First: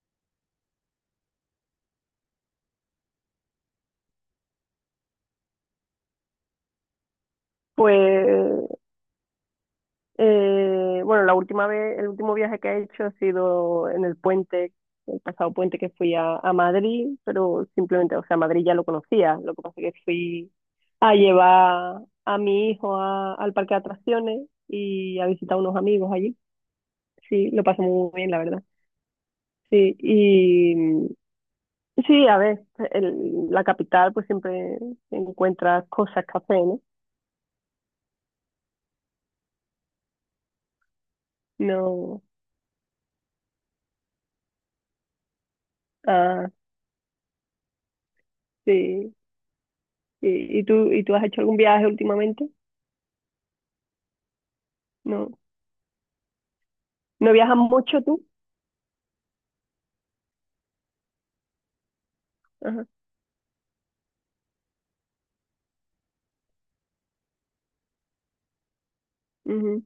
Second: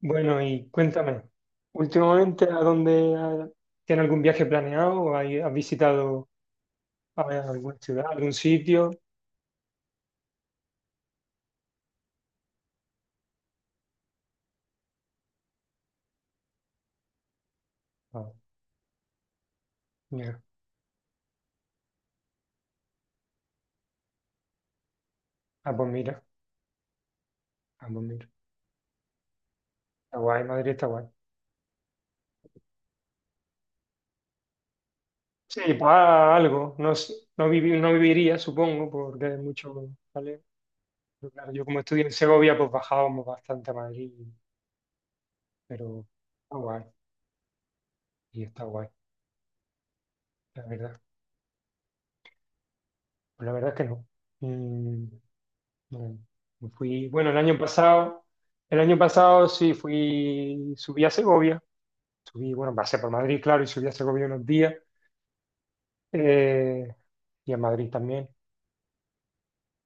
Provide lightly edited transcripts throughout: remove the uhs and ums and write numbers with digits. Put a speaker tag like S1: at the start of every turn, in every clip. S1: Bueno, y cuéntame, últimamente, ¿a dónde ha- tiene algún viaje planeado? ¿O hay- has visitado a ver, alguna ciudad, algún
S2: Pues,
S1: sitio?
S2: bueno, la última vez, el último viaje que he hecho ha sido en el puente, el pasado puente que fui a Madrid, pero simplemente, o
S1: Ah,
S2: sea, Madrid ya lo conocía, lo que pasa es que
S1: mira.
S2: fui a llevar a mi hijo al parque de atracciones y a visitar
S1: Ah,
S2: unos
S1: pues
S2: amigos
S1: mira,
S2: allí. Sí, lo pasé
S1: ah, pues
S2: muy
S1: mira.
S2: bien, la verdad. Sí,
S1: Está guay, Madrid
S2: y
S1: está guay.
S2: sí, a ver, la capital pues siempre
S1: Sí, pues
S2: encuentras cosas
S1: ah,
S2: que hacer,
S1: algo.
S2: ¿no?
S1: No, s- no, vivi- no viviría, supongo, porque hay mucho, ¿vale? Pero claro, yo como estudié en
S2: No,
S1: Segovia, pues bajábamos bastante a Madrid, pero
S2: ah,
S1: está guay, y está guay,
S2: sí. ¿Y, y
S1: la
S2: tú,
S1: verdad.
S2: y tú has hecho algún viaje últimamente?
S1: Pues la verdad es que no. Mm,
S2: No,
S1: No, no fui, bueno,
S2: no viajas mucho tú.
S1: el año pasado sí fui, subí a Segovia, subí, bueno,
S2: Ajá,
S1: pasé por Madrid, claro, y subí a Segovia unos días, eh, y a Madrid también,
S2: ujú,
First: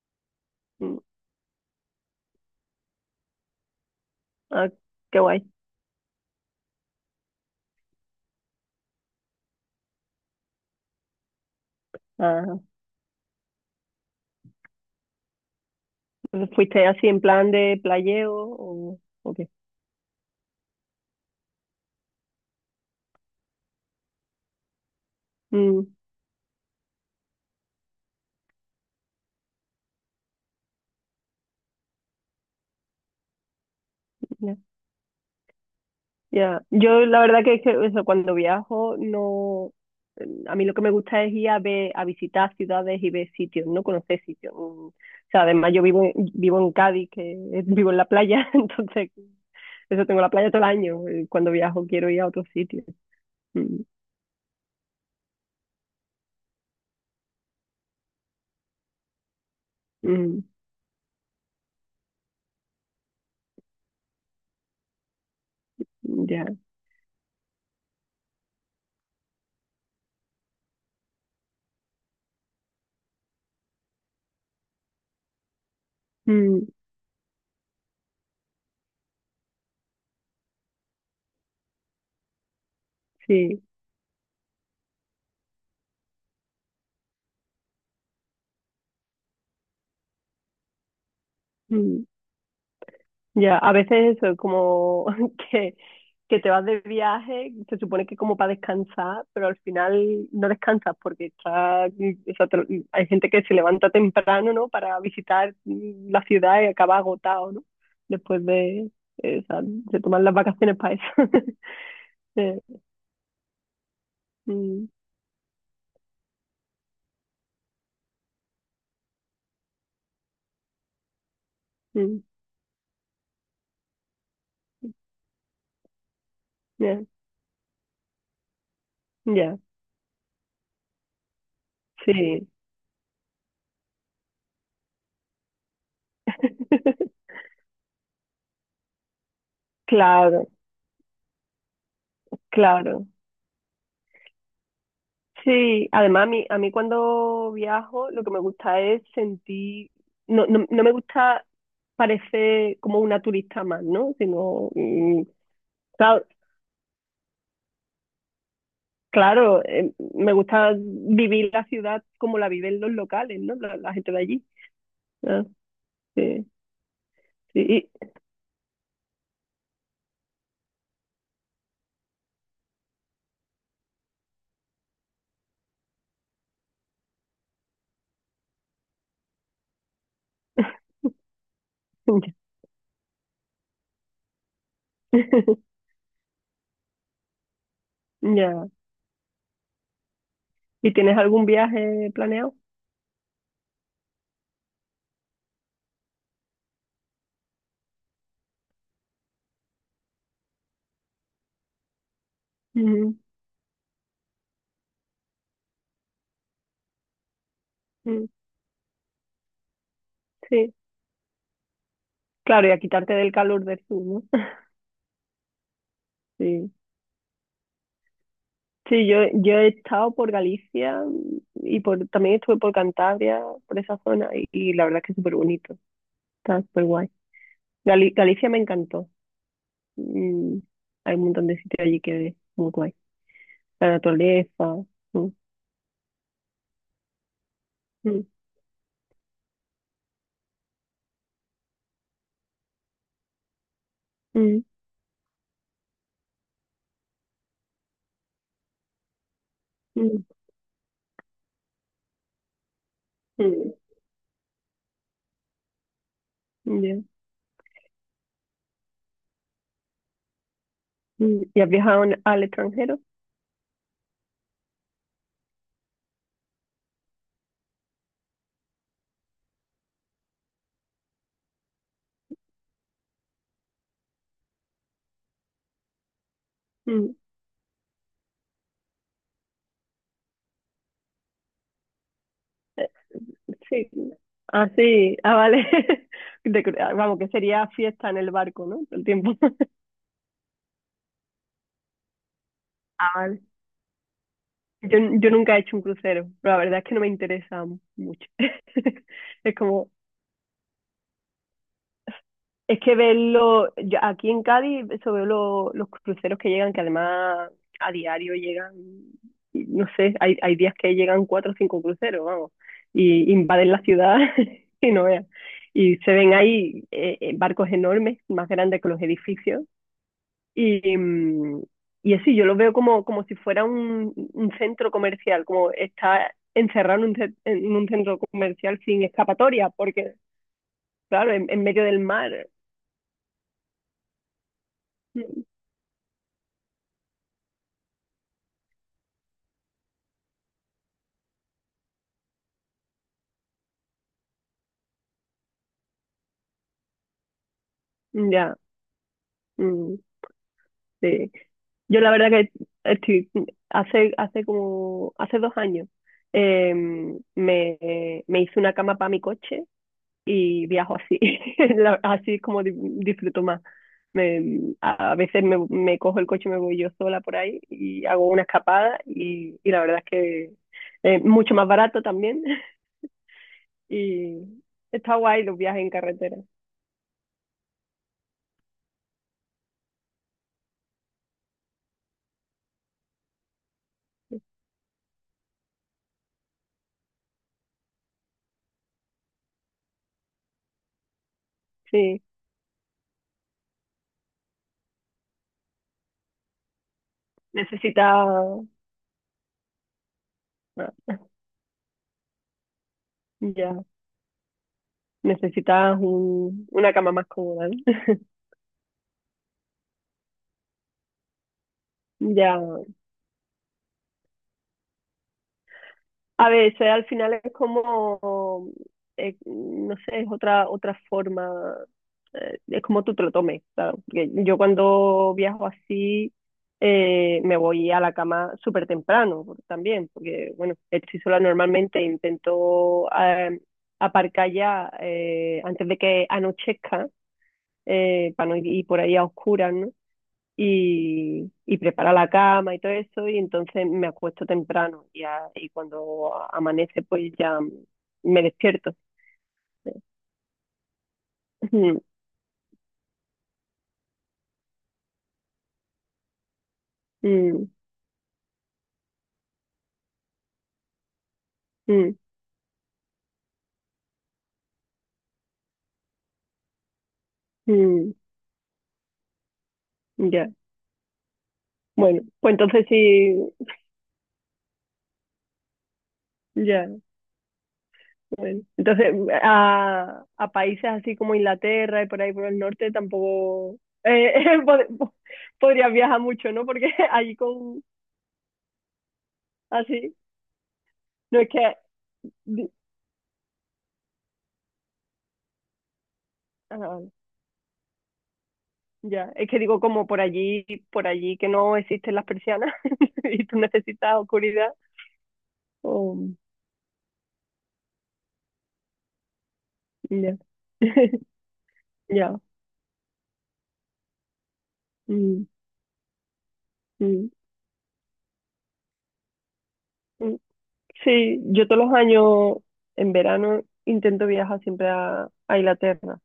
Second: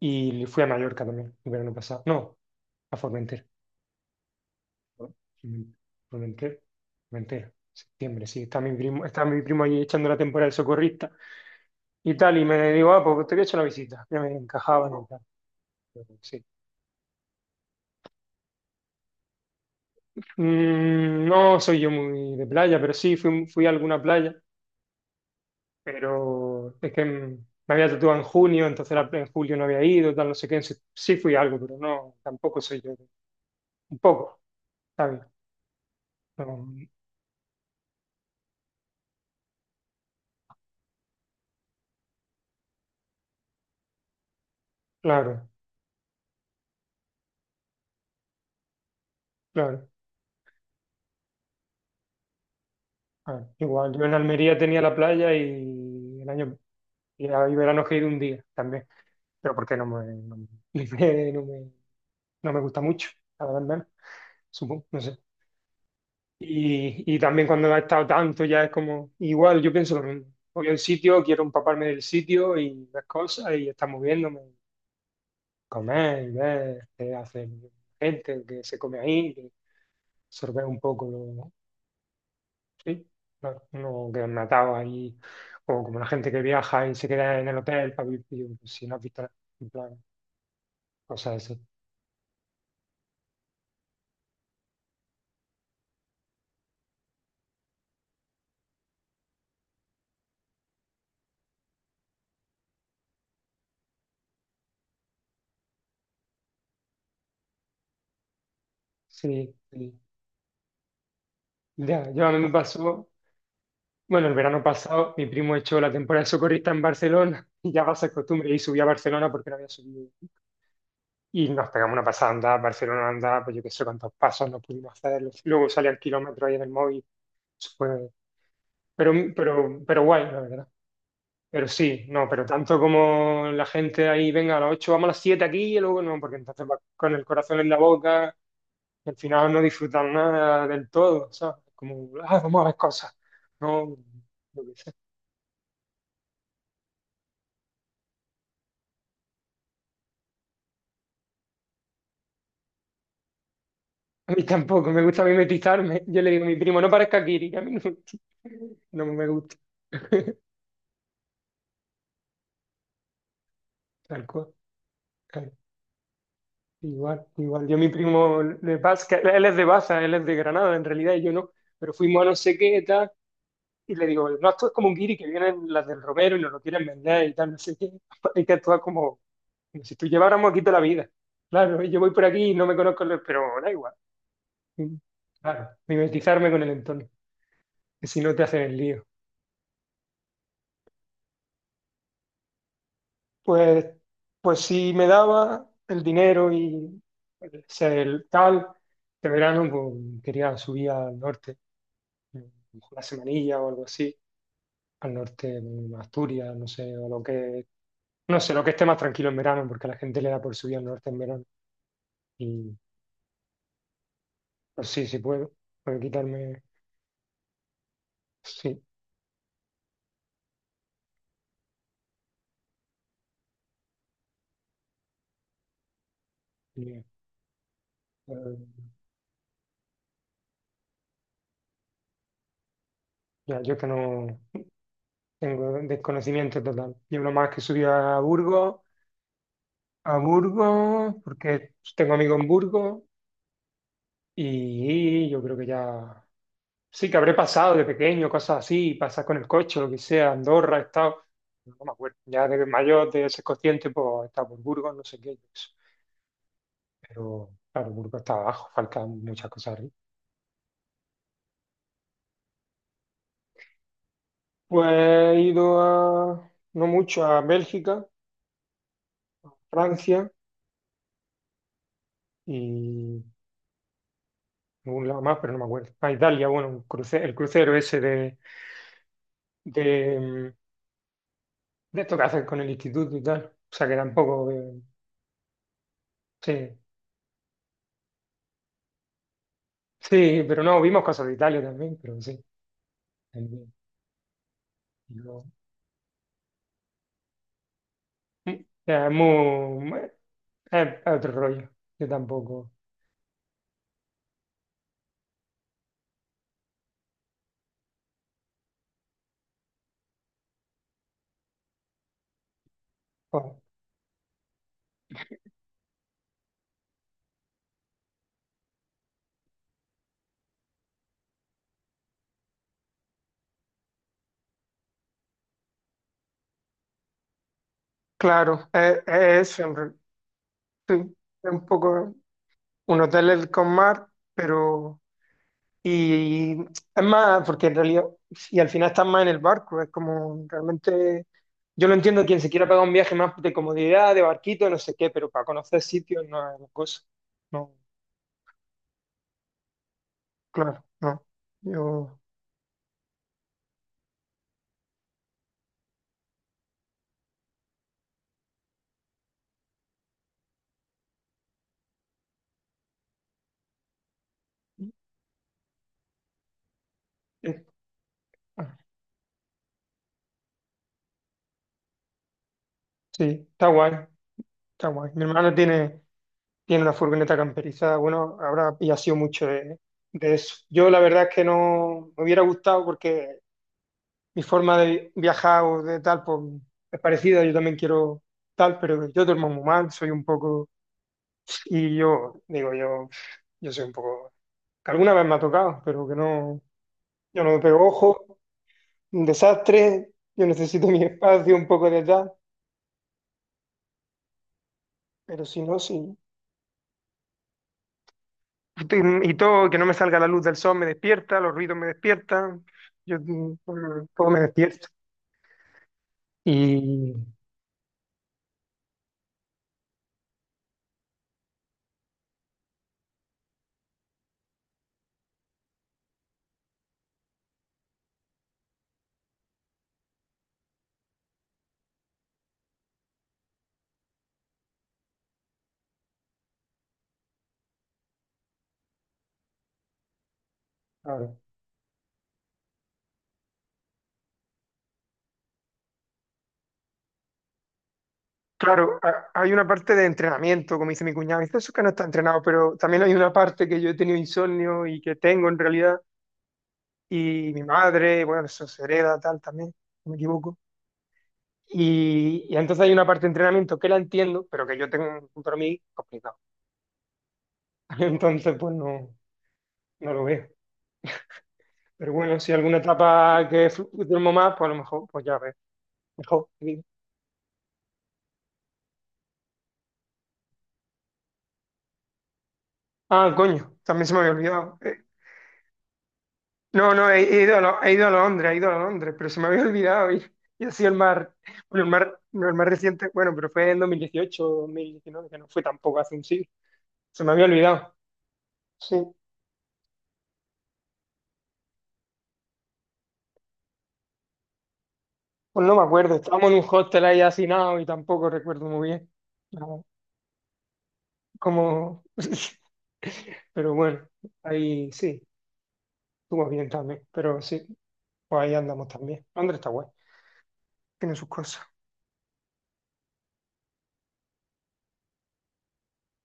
S1: y fui a
S2: mm.
S1: Mallorca también, el verano pasado, no, a Formentera,
S2: Ah,
S1: ¿no?
S2: qué guay.
S1: Formentera, Formentera, septiembre, sí, está mi primo allí echando la temporada de socorrista y tal, y
S2: Ajá.
S1: me digo, ah, pues te voy a echar una visita, ya me encajaban y tal, pero sí.
S2: ¿Fuiste así en plan de playeo o qué?
S1: Mm, no soy yo muy de playa, pero sí fui, fui a alguna playa.
S2: Mm,
S1: Pero es que me había tatuado en junio, entonces la- en julio no había ido, tal, no sé qué, sí, sí fui algo, pero no, tampoco soy yo, un poco,
S2: ya,
S1: ¿sabes?
S2: ya.
S1: No,
S2: Yo la verdad que, es que eso, cuando viajo no, mm, a mí lo que me gusta es ir a ver, a visitar ciudades y ver sitios, no conocer sitios. Mm. O sea,
S1: claro,
S2: además yo vivo en, vivo en Cádiz, que vivo en la playa, entonces
S1: claro.
S2: eso tengo la playa todo el año. Cuando viajo quiero ir a otros sitios.
S1: A ver,
S2: Mm,
S1: igual, yo en Almería tenía la playa y el año, y ahí verano que he ido un día también, pero porque no me, no
S2: mm.
S1: me, no me, no me gusta mucho, la verdad, al menos, supongo, no sé.
S2: Ya,
S1: Y también cuando ha estado tanto ya es como, igual yo pienso lo mismo. Voy a un sitio, quiero empaparme del sitio y las cosas y estar moviéndome. Comer y
S2: mm,
S1: ver qué hace gente, que se come ahí, que absorber un poco lo, sí, no,
S2: sí,
S1: no quedan atados ahí, o como la gente que viaja y se queda en el hotel para vivir, si no has visto, en plan, cosas así.
S2: mm, ya, a veces eso, como que, que te vas de viaje, se supone que como para descansar, pero al final no descansas porque está, o sea, hay gente que se levanta temprano, ¿no? Para visitar la ciudad y acaba agotado, ¿no? Después de, o
S1: Sí,
S2: sea,
S1: sí.
S2: se toman las vacaciones para eso.
S1: Ya, yo a mí me
S2: Eh,
S1: pasó, bueno, el verano
S2: mm,
S1: pasado mi primo echó la temporada de socorrista en Barcelona y ya va a ser costumbre y subí a Barcelona porque no había subido. Y nos pegamos una
S2: mm,
S1: pasada andada, Barcelona andada pues yo qué sé cuántos pasos nos pudimos hacer. Luego salía el kilómetro ahí en el
S2: ya,
S1: móvil. Eso fue. Pero,
S2: ya,
S1: pero guay, la verdad. Pero sí, no, pero
S2: sí,
S1: tanto como la gente ahí, venga, a las 8 vamos a las 7 aquí y luego no, porque entonces va con el corazón en la boca, y al final no disfrutan
S2: claro,
S1: nada del todo, ¿sabes? Como, ah, vamos a ver
S2: claro.
S1: cosas. No, yo sé.
S2: Sí, además a mí cuando viajo lo que me gusta es sentir, no me gusta parecer como una turista más, ¿no?
S1: A mí
S2: Sino,
S1: tampoco, me gusta mimetizarme. Yo
S2: claro,
S1: le digo a mi primo, no parezca Kiri, que a mí no, no me gusta.
S2: claro, me gusta vivir la ciudad como la viven los locales, ¿no? La gente de
S1: Tal
S2: allí.
S1: cual.
S2: Ah,
S1: Claro.
S2: sí,
S1: Igual,
S2: sí.
S1: igual. Yo a mi primo de Baza, que él es de Baza, él es de Granada en realidad, y yo no. Pero fuimos a no sé qué, tal. Y le digo, no actúes como un guiri que vienen las del Romero y nos lo quieren vender y tal, no sé qué. Hay que actuar como, como si tú lleváramos aquí toda la vida. Claro, yo voy por aquí y no me conozco, los- pero da igual. Claro, mimetizarme con el entorno, que si no te hacen
S2: Ya.
S1: el lío.
S2: ¿Y tienes algún viaje planeado?
S1: Pues, pues si me daba el dinero y o sea, el tal, de verano pues, quería subir al norte, una
S2: Ujú,
S1: semanilla o algo así, al norte, a Asturias, no sé, o lo que
S2: ujú.
S1: no sé, lo que esté más tranquilo en verano, porque a la gente le da por
S2: Sí,
S1: subir al norte en verano.
S2: claro, y
S1: Y
S2: a quitarte del calor del sur, ¿no?
S1: pues sí, sí puedo. Puedo quitarme.
S2: Sí.
S1: Sí.
S2: Sí, yo he estado por Galicia también estuve por Cantabria, por esa zona, y la verdad es que es súper bonito, está súper
S1: y,
S2: guay. Galicia
S1: eh,
S2: me encantó. Mm, hay un montón de sitios allí que es muy guay.
S1: ya, yo que
S2: La
S1: no
S2: naturaleza. mm,
S1: tengo desconocimiento total. Yo lo más que subí
S2: mm,
S1: A Burgos, porque tengo amigos en Burgos,
S2: mm,
S1: y yo creo que ya. Sí, que habré pasado de pequeño, cosas así, pasar con el coche, lo que sea, Andorra, he estado. No me acuerdo. Ya de mayor, de ser
S2: mm,
S1: consciente, pues he estado por Burgos, no sé qué.
S2: ya,
S1: Pero claro, Burgos está abajo, faltan muchas cosas arriba.
S2: mm. ¿Y has viajado al extranjero?
S1: Pues he ido a, no mucho, a Bélgica, Francia y algún lado más, pero no me acuerdo. A Italia, bueno, un
S2: Mm,
S1: cruce- el crucero ese de, de esto que hacen con el instituto y tal. O sea
S2: sí.
S1: que tampoco,
S2: Ah, sí. Ah, vale.
S1: sí,
S2: Ah, vamos, que sería fiesta en el barco, ¿no? Todo el tiempo.
S1: sí, pero no, vimos cosas de Italia también, pero sí.
S2: Ah, vale.
S1: También.
S2: Yo
S1: No.
S2: nunca he hecho un crucero, pero la verdad es que no me interesa mucho.
S1: Es
S2: Es como,
S1: muy, es otro rollo, yo tampoco.
S2: es que verlo, yo aquí en Cádiz, eso veo los cruceros que llegan, que además a diario llegan, y no sé, hay días que llegan cuatro o cinco cruceros, vamos, y
S1: Bueno,
S2: invaden la ciudad y no veas. Y se ven ahí barcos enormes, más grandes que los edificios. Y, y así, yo lo veo como, como si fuera un centro comercial, como está encerrado en un centro
S1: claro,
S2: comercial sin
S1: es eso,
S2: escapatoria,
S1: en re-
S2: porque,
S1: sí,
S2: claro,
S1: es
S2: en
S1: un
S2: medio del
S1: poco
S2: mar.
S1: un hotel es con mar, pero...
S2: Mm,
S1: Y es más, porque en realidad, y al final estás más en el barco, es como realmente, yo lo entiendo quien se quiera pagar un viaje más de comodidad, de barquito, no sé qué, pero para conocer sitios no es la cosa. No,
S2: Ya, mm,
S1: claro, no.
S2: sí. Yo la
S1: Yo,
S2: verdad que estoy, hace, hace como, hace dos años, em, me, me hice una cama para mi coche y viajo así. Así es como disfruto más. A veces me, me cojo el coche y me voy yo sola por ahí
S1: eh,
S2: y hago una
S1: ah,
S2: escapada y la verdad es que es mucho más barato también.
S1: sí, está guay,
S2: Y
S1: está guay.
S2: está
S1: Mi
S2: guay
S1: hermano
S2: los viajes en
S1: tiene,
S2: carretera.
S1: tiene una furgoneta camperizada, bueno, ahora y ha sido mucho de eso. Yo la verdad es que no me hubiera gustado porque mi forma de viajar o de tal, pues es parecida, yo también quiero tal, pero yo duermo muy mal, soy un poco, y
S2: Sí,
S1: yo digo, yo soy un poco, que alguna vez me ha tocado, pero que no, yo no me pego
S2: necesitas,
S1: ojo,
S2: ah,
S1: un desastre, yo necesito mi espacio, un poco de tal,
S2: ya,
S1: pero si no,
S2: necesitas
S1: sí.
S2: una cama más cómoda, ¿no?
S1: Y todo, que no me salga la luz del sol me despierta, los ruidos me despiertan,
S2: Ya.
S1: yo, todo me despierta.
S2: A ver, eso al
S1: Y
S2: final es como, no sé, es otra, otra forma, es como tú te lo tomes, claro. Porque yo cuando viajo así me voy a la cama súper temprano también, porque bueno, estoy sola normalmente, intento aparcar ya antes de que anochezca, para no ir por ahí a oscuras, ¿no?
S1: claro,
S2: Y, y prepara la cama y todo eso, y entonces me acuesto temprano y, y cuando amanece pues ya me despierto.
S1: Claro, ha- hay una parte de entrenamiento, como dice mi cuñado, dice eso que no
S2: Mm,
S1: está entrenado, pero también hay una parte que yo he tenido insomnio y que tengo en realidad, y mi
S2: mm,
S1: madre, bueno, eso se hereda tal también, si no me equivoco.
S2: mm,
S1: Y entonces hay una parte de entrenamiento que la entiendo, pero que yo tengo para mí complicado.
S2: mm,
S1: Entonces, pues no, no lo veo.
S2: ya,
S1: Pero
S2: bueno,
S1: bueno, si
S2: pues
S1: alguna
S2: entonces sí,
S1: etapa que flu- duermo más, pues a lo mejor, pues ya ves, mejor. Digo.
S2: ya, bueno. Entonces a países así como Inglaterra y por ahí por el norte
S1: Ah, coño,
S2: tampoco
S1: también se me había
S2: eh,
S1: olvidado.
S2: pod- po- podrías viajar mucho, ¿no? Porque
S1: No, no,
S2: allí
S1: he ido a, Lo-
S2: con
S1: he ido a Londres, he ido a Londres, pero se me había olvidado
S2: así,
S1: y ha sido el mar,
S2: no es que...
S1: bueno, el mar, no, el más reciente, bueno, pero fue en 2018, 2019, que no fue tampoco hace un siglo,
S2: ah.
S1: se me había olvidado, sí,
S2: Ya, es que digo como por allí que no existen las persianas y tú necesitas oscuridad.
S1: pues no me acuerdo,
S2: O
S1: estábamos en un hostel ahí hacinados y tampoco recuerdo muy bien, no,
S2: ya,
S1: como,
S2: ya.
S1: pero bueno, ahí sí,
S2: mm,
S1: estuvo bien también,
S2: mm,
S1: pero sí, pues ahí andamos también, Londres está guay,
S2: mm.
S1: tiene sus
S2: Sí,
S1: cosas,
S2: yo todos los años en verano intento viajar siempre a Inglaterra,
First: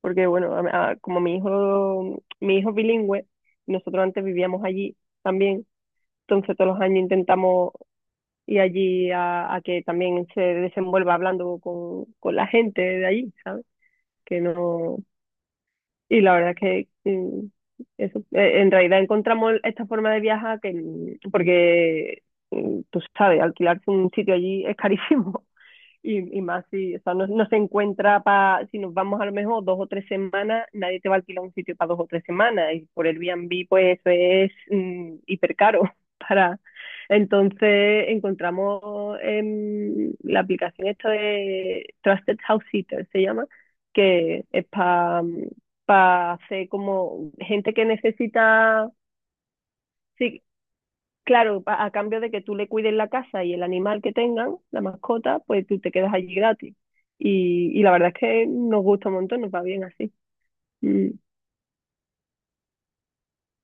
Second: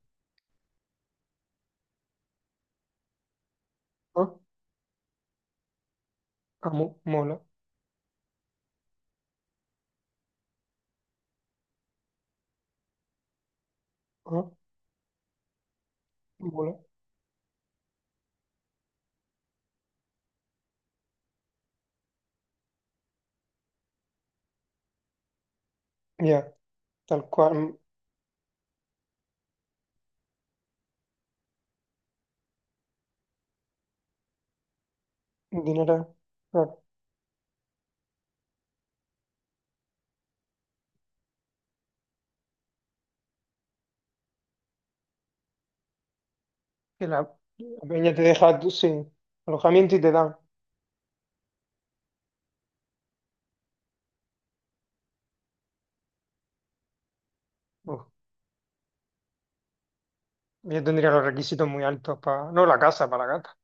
S2: porque bueno, como mi hijo es bilingüe, nosotros antes
S1: ah,
S2: vivíamos allí también, entonces todos los
S1: amo,
S2: años
S1: mola,
S2: intentamos ir allí a que también se desenvuelva hablando con la gente de allí, ¿sabes? Que
S1: ah,
S2: no. Y la verdad es
S1: mola,
S2: que eso, en realidad encontramos esta forma de viajar que, mm, porque tú sabes, alquilarse un sitio allí es carísimo. Y
S1: ya,
S2: más si, o sea, no,
S1: tal
S2: no se
S1: cual,
S2: encuentra para, si nos vamos a lo mejor dos o tres semanas, nadie te va a alquilar un sitio para dos o tres semanas. Y por el Airbnb, pues eso es hiper caro
S1: dinero.
S2: para...
S1: Claro.
S2: Entonces encontramos la aplicación esta de Trusted House Sitter, se llama, que es para hacer
S1: Que la,
S2: como gente
S1: la
S2: que
S1: peña te deja tú
S2: necesita
S1: sin alojamiento y te dan.
S2: sí. Claro, a cambio de que tú le cuides la casa y el animal que tengan, la mascota, pues tú te quedas allí gratis. Y la
S1: Uf,
S2: verdad es que nos gusta un montón, nos va bien así.
S1: yo
S2: Mm.
S1: tendría los requisitos muy altos para. No, la casa, para la gata.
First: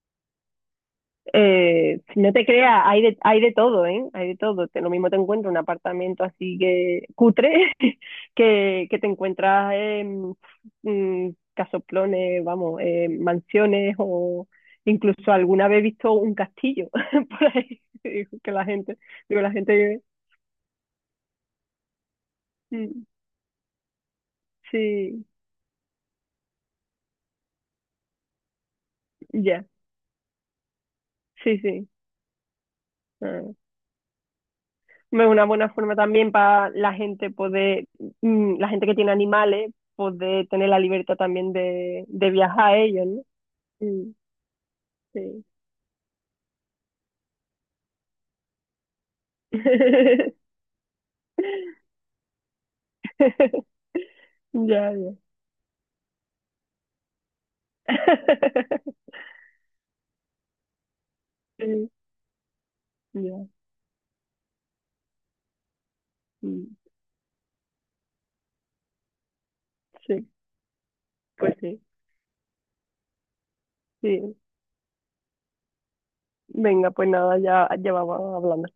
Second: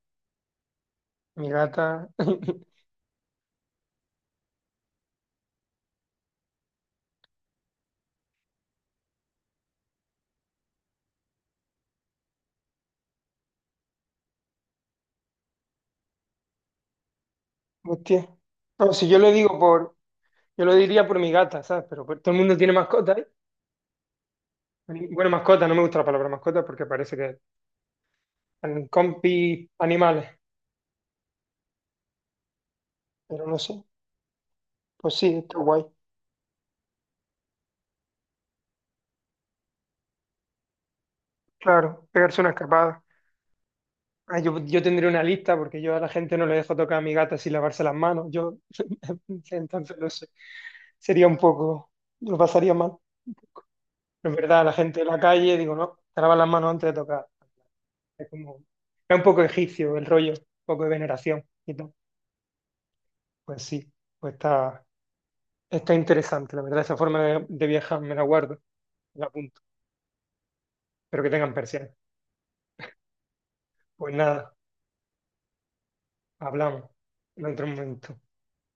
S1: Mi gata.
S2: Si no te creas, hay de todo, ¿eh? Hay de todo. Lo mismo te encuentras un apartamento así que cutre, que te encuentras en mm, casoplones, vamos, mansiones o incluso alguna vez he visto un castillo por ahí.
S1: Hostia.
S2: Digo, que la
S1: No,
S2: gente,
S1: si yo lo
S2: digo, la
S1: digo por.
S2: gente,
S1: Yo lo diría por mi gata, ¿sabes? Pero pues, todo el mundo tiene
S2: mm,
S1: mascotas. ¿Eh?
S2: sí.
S1: Bueno, mascota, no me gusta la palabra mascota porque parece que son
S2: Ya,
S1: compi animales.
S2: sí, sí. Ah,
S1: Pero no sé. Pues
S2: es
S1: sí,
S2: una
S1: está
S2: buena
S1: guay.
S2: forma también para la gente poder, la gente que tiene animales, poder tener la libertad también
S1: Claro,
S2: de
S1: pegarse una
S2: viajar a
S1: escapada.
S2: ellos, ¿no? Mm,
S1: Ah, yo tendría una
S2: sí.
S1: lista porque yo a la gente no le dejo tocar a mi gata sin lavarse las manos. Yo. Entonces, no sé. Sería un poco, lo pasaría mal. Pero es verdad, la
S2: Ya,
S1: gente de
S2: ya.
S1: la calle, digo, no, te lavas las manos antes de tocar. Es como, es un poco egipcio el rollo, un poco de veneración y
S2: Sí,
S1: tal.
S2: ya.
S1: Pues sí, pues está, está interesante, la
S2: mm,
S1: verdad, esa forma de viajar me la guardo, me la apunto.
S2: Sí,
S1: Espero que tengan
S2: pues sí,
S1: persianas. Pues
S2: sí.
S1: nada, hablamos
S2: Venga, pues nada,
S1: en otro
S2: ya, ya
S1: momento.
S2: vamos hablando.